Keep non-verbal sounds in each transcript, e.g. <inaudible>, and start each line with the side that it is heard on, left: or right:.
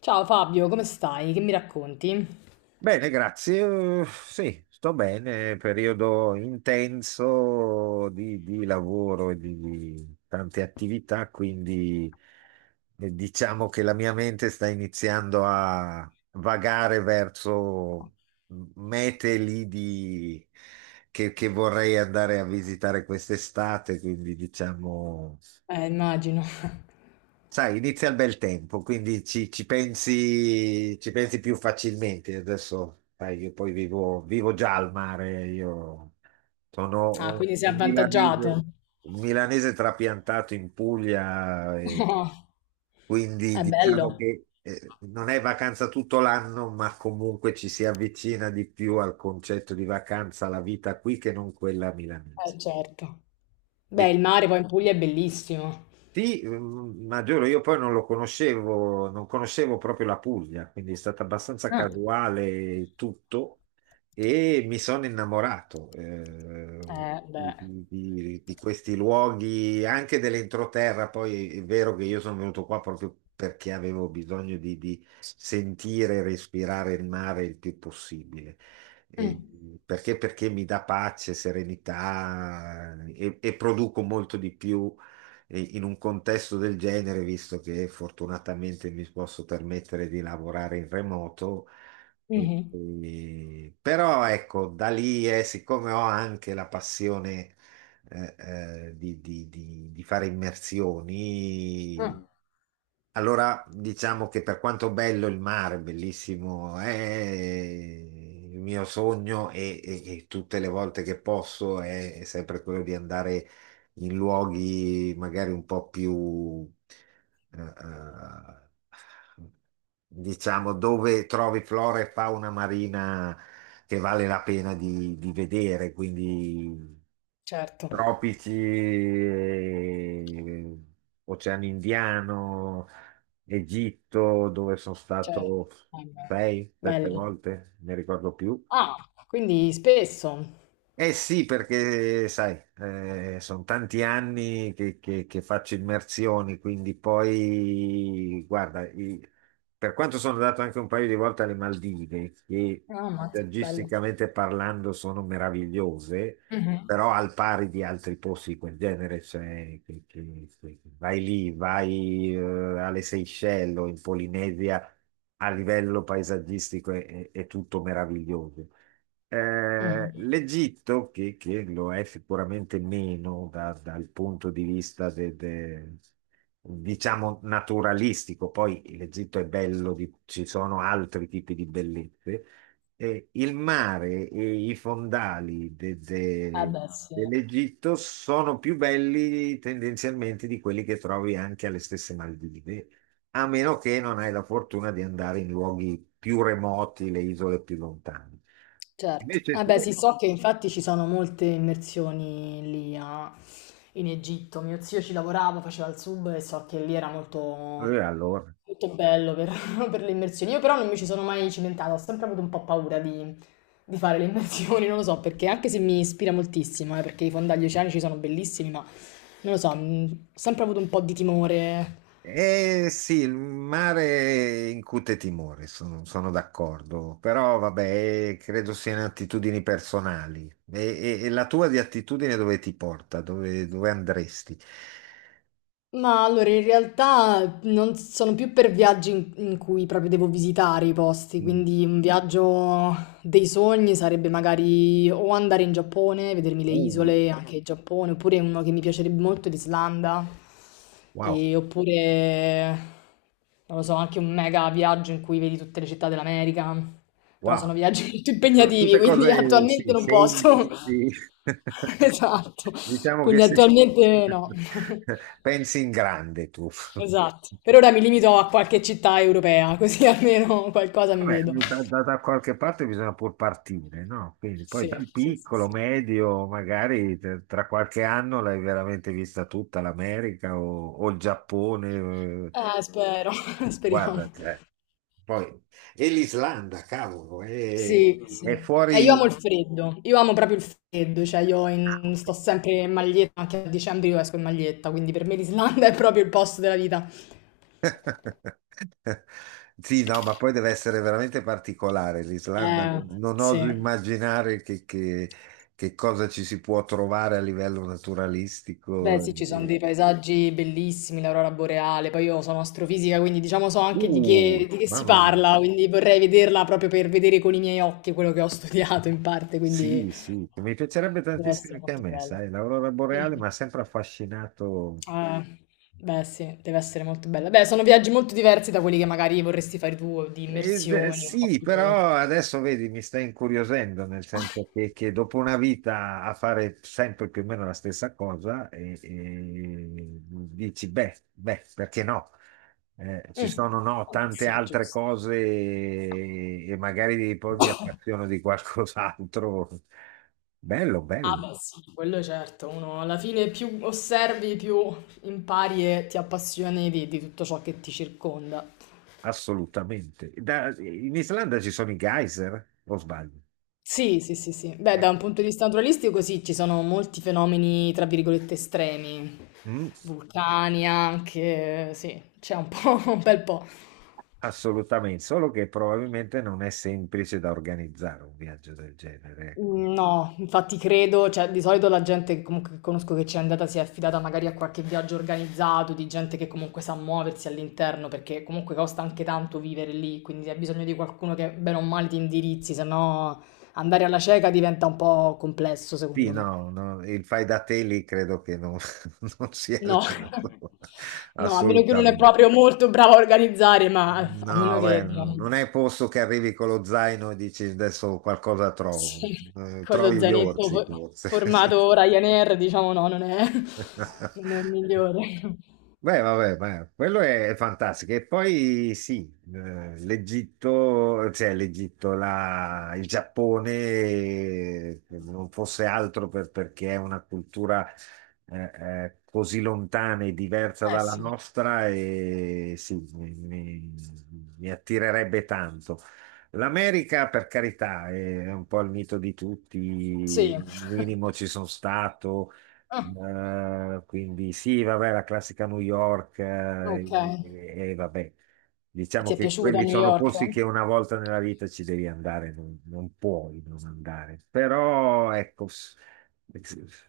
left: Ciao Fabio, come stai? Che mi racconti?
right: Bene, grazie. Sì, Sto bene. Periodo intenso di lavoro e di tante attività, quindi diciamo che la mia mente sta iniziando a vagare verso mete lì di- che vorrei andare a visitare quest'estate, quindi diciamo.
left: Immagino. <laughs>
right: Sai, inizia il bel tempo, quindi ci pensi, ci pensi più facilmente. Adesso, sai, io poi vivo già al mare, io sono
left: Ah,
right: un,
left: quindi sei
right: un milanese,
left: avvantaggiato.
right: un milanese trapiantato in Puglia, e
left: <laughs>
right: quindi
left: È
right: diciamo
left: bello.
right: che non è vacanza tutto l'anno, ma comunque ci si avvicina di più al concetto di vacanza, la vita qui che non quella milanese.
left: Certo. Beh, il mare poi in Puglia è bellissimo.
right: Sì, mm, ma giuro, io poi non lo conoscevo, non conoscevo proprio la Puglia, quindi è stato abbastanza
left: Ah.
right: casuale tutto, e mi sono innamorato di,
left: Beh.
right: di questi luoghi, anche dell'entroterra. Poi è vero che io sono venuto qua proprio perché avevo bisogno di sentire e respirare il mare il più possibile. Eh,
left: Mm.
right: perché mi dà pace, serenità, e produco molto di più in un contesto del genere, visto che fortunatamente mi posso permettere di lavorare in remoto.
left: Mhm.
right: Però ecco, da lì, siccome ho anche la passione, eh, di fare immersioni,
left: Ah.
right: allora diciamo che per quanto bello il mare, bellissimo, è il mio sogno, e tutte le volte che posso è sempre quello di andare in luoghi magari un po' più, eh, eh, diciamo, dove trovi flora e fauna marina che vale la pena di vedere, quindi
left: Certo,
right: tropici, Oceano Indiano, Egitto, dove sono
left: certo.
right: stato
left: Eh beh,
right: sei, sette
left: bello.
right: volte, ne ricordo più.
left: Ah, quindi spesso.
right: Eh sì, perché sai, sono tanti anni che faccio immersioni, quindi poi, guarda, per quanto sono andato anche un paio di volte alle Maldive, che
left: Ah, ammazza, bello.
right: paesaggisticamente parlando sono meravigliose,
left: Mhm,
right: però al pari di altri posti di quel genere, cioè vai lì, vai, alle Seychelles o in Polinesia, a livello paesaggistico è tutto meraviglioso.
left: mhm.
right: l'Egitto, che lo è sicuramente meno dal punto di vista diciamo naturalistico, poi l'Egitto è bello, ci sono altri tipi di bellezze, il mare e i fondali
left: Eh beh, sì,
right: dell'Egitto sono più belli tendenzialmente di quelli che trovi anche alle stesse Maldive, a meno che non hai la fortuna di andare in luoghi più remoti, le isole più lontane.
left: certo.
right: Invece
left: Eh beh,
right: tu?
left: sì, so che infatti ci sono molte immersioni lì in Egitto. Mio zio ci lavorava, faceva il sub e so che lì era molto
right: Allora.
left: molto bello per, <laughs> per le immersioni. Io però non mi ci sono mai cimentata, ho sempre avuto un po' paura di fare le immersioni, non lo so, perché anche se mi ispira moltissimo, perché i fondagli oceanici sono bellissimi, ma non lo so, ho sempre avuto un po' di timore.
right: Eh sì, il mare incute timore, sono, sono d'accordo, però vabbè, credo siano attitudini personali. E, e la tua di attitudine dove ti porta? Dove, dove andresti?
left: Ma allora, in realtà non sono più per viaggi in cui proprio devo visitare i posti,
right: Mm.
left: quindi un viaggio dei sogni sarebbe magari o andare in Giappone, vedermi le
right: Uh,
left: isole, anche il Giappone, oppure uno che mi piacerebbe molto, l'Islanda,
right: wow,
left: e oppure, non lo so, anche un mega viaggio in cui vedi tutte le città dell'America, però sono
right: wow.
left: viaggi <laughs> molto
right: No,
left: impegnativi,
right: tutte
left: quindi
right: cose,
left: attualmente
right: sì,
left: non posso. <laughs>
right: semplici. <laughs>
left: Esatto,
right: Diciamo che
left: quindi
right: sì.
left: attualmente no.
right: <laughs> Pensi in grande tu.
left: Esatto. Per ora
right: <laughs>
left: mi limito a qualche città europea, così <laughs> almeno qualcosa mi
right: Vabbè,
left: vedo.
right: mm, da, da qualche parte bisogna pur partire, no? Quindi poi
left: Sì,
right: dal
left: sì, sì,
right: piccolo,
left: sì.
right: medio, magari tra qualche anno l'hai veramente vista tutta l'America o il Giappone,
left: Spero, <laughs> speriamo.
right: guarda, cioè, poi, e l'Islanda, cavolo,
left: Sì, sì.
right: è
left: Io amo il
right: fuori.
left: freddo, io amo proprio il freddo, cioè io sto
right: <laughs>
left: sempre in maglietta, anche a dicembre io esco in maglietta, quindi per me l'Islanda <laughs> è proprio il posto della vita.
right: Sì, no, ma poi deve essere veramente particolare l'Islanda,
left: Eh,
right: non oso
left: sì.
right: immaginare che, che cosa ci si può trovare a livello
left: Beh,
right: naturalistico.
left: sì, ci sono dei
right: Eh,
left: paesaggi bellissimi, l'aurora boreale, poi io sono astrofisica, quindi diciamo so anche di
right: uh,
left: che, di che si
right: mamma mia.
left: parla, quindi vorrei vederla proprio per vedere con i miei occhi quello che ho <laughs> studiato in parte, quindi
right: Sì, sì, mi piacerebbe
left: deve
right: tantissimo
left: essere
right: anche a
left: molto
right: me,
left: bello.
right: sai, l'aurora boreale
left: Sì.
right: mi ha sempre affascinato.
left: Eh, beh, sì, deve essere molto bella. Beh, sono viaggi molto diversi da quelli che magari vorresti fare tu, di immersioni, un po'
right: Sì,
left: più.
right: però adesso vedi, mi sta incuriosendo, nel senso
left: <laughs>
right: che dopo una vita a fare sempre più o meno la stessa cosa, e dici, beh, beh, perché no? Ci
left: Mm,
right: sono, no,
left: vabbè,
right: tante
left: sì,
right: altre
left: giusto.
right: cose, e magari poi mi appassiono di qualcos'altro. Bello,
left: Ah,
right: bello.
left: beh, sì, quello è certo. Uno alla fine più osservi, più impari e ti appassioni di tutto ciò che ti circonda.
right: Assolutamente. In Islanda ci sono i geyser, o sbaglio?
left: Sì, sì, sì, sì. Beh, da
right: Eh,
left: un punto di vista naturalistico, sì, ci sono molti fenomeni, tra virgolette, estremi.
right: mm,
left: Vulcani anche, sì, c'è un po', <laughs> un bel po'.
right: assolutamente, solo che probabilmente non è semplice da organizzare un viaggio del genere, ecco.
left: Mm, no, infatti credo, cioè di solito la gente comunque che conosco che ci è andata si è affidata magari a qualche viaggio organizzato, di gente che comunque sa muoversi all'interno, perché comunque costa anche tanto vivere lì, quindi hai bisogno di qualcuno che bene o male ti indirizzi, se no andare alla cieca diventa un po' complesso
right: Sì,
left: secondo me.
right: no, no, il fai da te lì credo che non, <laughs> non sia il
left: No,
right: caso,
left: <laughs> no, a meno che non è
right: assolutamente.
left: proprio molto bravo a organizzare, ma a meno
right: No, beh,
left: che
right: no,
left: diciamo,
right: non è posto che arrivi con lo zaino e dici adesso qualcosa
left: sì,
right: trovo.
left: con lo
right: Trovi gli
left: zainetto
right: orsi, forse.
left: formato Ryanair, diciamo no, non è il
right: <laughs>
left: migliore.
right: Beh, vabbè, beh, quello è fantastico. E poi sì, l'Egitto, cioè l'Egitto, il Giappone, non fosse altro perché è una cultura eh, così lontana e diversa
left: Eh
right: dalla
left: sì,
right: nostra, e sì, mi attirerebbe tanto. L'America, per carità, è un po' il mito di tutti,
left: sì.
right: minimo
left: <laughs>
right: ci sono stato.
left: Mh,
right: Quindi sì, vabbè, la classica New York,
left: okay.
right: e vabbè,
left: E
right: diciamo
left: ti è
right: che
left: piaciuta
right: quelli
left: New
right: sono
left: York?
right: posti che una volta nella vita ci devi andare, non, non puoi non andare. Però ecco,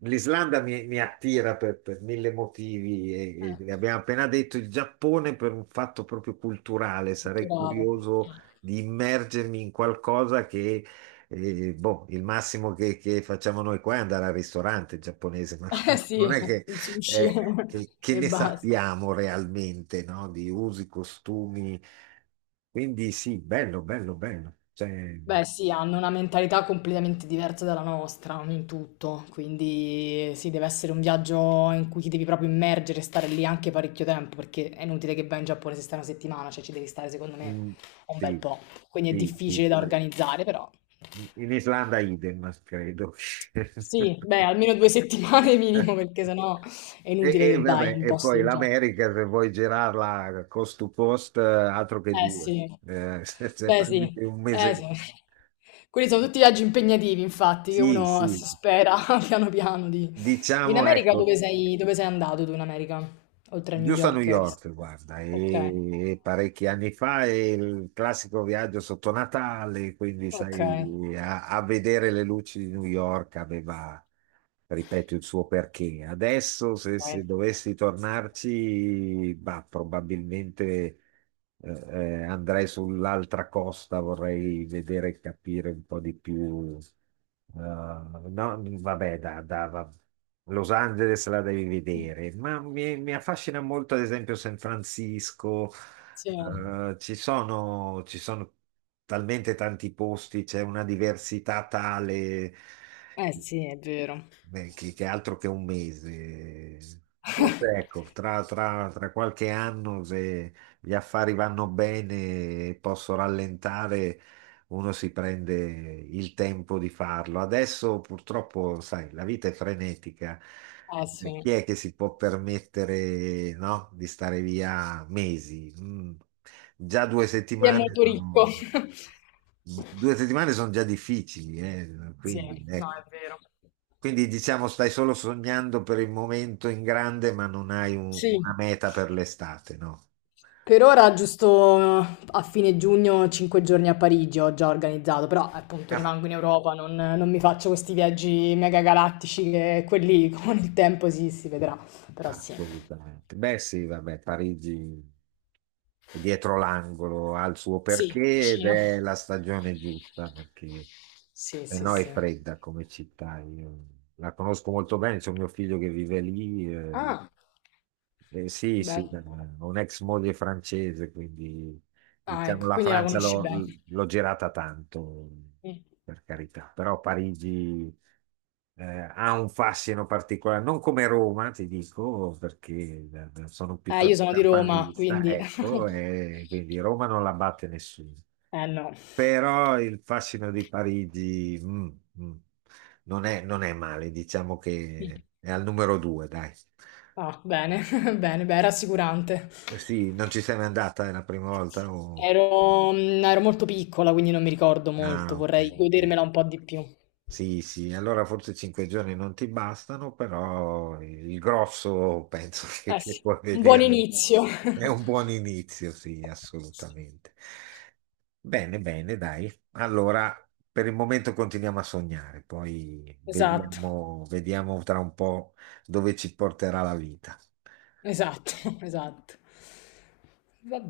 right: l'Islanda mi, mi attira per mille motivi,
left: Eh,
right: e abbiamo appena detto il Giappone per un fatto proprio culturale, sarei
left: culturale. Mh.
right: curioso di immergermi in qualcosa che, e, boh, il massimo che facciamo noi qua è andare al ristorante giapponese, <laughs> ma
left: <laughs>
right: non,
left: Sì,
right: non è che,
left: il sushi
right: che-
left: <laughs>
right: che
left: e
right: ne
left: basta.
right: sappiamo realmente, no? Di usi, costumi. Quindi sì, bello, bello, bello. Cioè,
left: Beh sì, hanno una mentalità completamente diversa dalla nostra in tutto, quindi sì, deve essere un viaggio in cui ti devi proprio immergere, e stare lì anche parecchio tempo, perché è inutile che vai in Giappone se stai una settimana, cioè ci devi stare secondo me
right: mm,
left: un bel
right: sì,
left: po'. Quindi è
right: sì,
left: difficile
right: sì.
left: da organizzare. Però
right: In Islanda idem, credo.
left: sì, beh,
right: <laughs>
left: almeno 2
right: E,
left: settimane <laughs> minimo, perché sennò è inutile che vai in
right: vabbè,
left: un
right: e
left: posto
right: poi
left: del genere.
right: l'America, se vuoi girarla cost to cost, altro che
left: Eh
right: due.
left: sì,
right: <laughs> Se, se
left: beh sì,
right: prendete un
left: eh sì.
right: mese,
left: Quelli sono tutti viaggi impegnativi, infatti, che
right: sì,
left: uno si
right: sì,
left: spera <laughs> piano piano di. In
right: diciamo,
left: America
right: ecco,
left: dove sei, andato tu in America? Oltre a New
right: giusto a New
left: York, hai visto?
right: York, guarda,
left: Ok,
right: e parecchi anni fa è il classico viaggio sotto Natale, quindi
left: ok,
right: sai, a vedere le luci di New York aveva, ripeto, il suo perché. Adesso, se, se
left: ok.
right: dovessi tornarci, bah, probabilmente, andrei sull'altra costa, vorrei vedere e capire un po' di più. No, vabbè, Los Angeles la devi vedere, ma mi affascina molto, ad esempio, San Francisco.
left: Sì.
right: Ci sono talmente tanti posti, c'è una diversità tale.
left: Eh sì, è vero.
right: Beh, che altro che un mese. Forse ecco, tra, tra qualche anno, se gli affari vanno bene e posso rallentare, uno si prende il tempo di farlo. Adesso purtroppo, sai, la vita è frenetica.
left: Eh sì.
right: Chi è che si può permettere, no, di stare via mesi? Mm. Già
left: Chi è molto ricco. <laughs>
right: 2 settimane sono già difficili,
left: Sì,
right: quindi
left: no,
right: ecco.
left: è vero.
right: Quindi diciamo stai solo sognando per il momento in grande, ma non hai una
left: Sì.
right: meta per l'estate, no?
left: Per ora, giusto a fine giugno, 5 giorni a Parigi ho già organizzato, però appunto
right: Ah,
left: rimango in Europa, non mi faccio questi viaggi mega galattici che quelli <laughs> con il tempo sì, si vedrà, però sì.
right: assolutamente. Beh, sì, vabbè, Parigi è dietro l'angolo, ha il suo
left: Sì,
right: perché ed
left: vicino.
right: è la stagione giusta, perché
left: Sì,
right: se
left: sì,
right: no è
left: sì.
right: fredda come città. Io la conosco molto bene, c'è un mio figlio che vive lì.
left: Ah,
right: Sì, sì,
left: bello.
right: ho un'ex moglie francese, quindi
left: Ah,
right: diciamo,
left: ecco,
right: la
left: quindi la
right: Francia
left: conosci bene.
right: l'ho girata tanto,
left: Mm.
right: per carità, però Parigi eh, ha un fascino particolare, non come Roma, ti dico, perché sono
left: Io
right: piuttosto
left: sono di Roma,
right: campanilista,
left: quindi.
right: ecco,
left: <laughs>
right: e quindi Roma non la batte nessuno.
left: Eh no.
right: Però il fascino di Parigi, mm, non è, non è male, diciamo che è al numero due, dai.
left: Ah, bene, <laughs> bene, beh, rassicurante.
right: Eh sì, non ci sei mai andata, è la prima volta? O-
left: Ero molto piccola, quindi non mi ricordo
right: ah,
left: molto,
right: ok.
left: vorrei
right: Ok.
left: godermela un po' di più.
right: Sì, sì, allora forse 5 giorni non ti bastano, però il grosso penso <laughs>
left: Eh
right: che
left: sì,
right: puoi
left: un buon
right: vederlo.
left: inizio.
right: È un
left: <laughs>
right: buon inizio, sì,
left: Sì,
right: assolutamente. Bene, bene, dai. Allora, per il momento continuiamo a sognare, poi
left: esatto,
right: vediamo, vediamo tra un po' dove ci porterà la vita.
left: esatto, <laughs> esatto. Va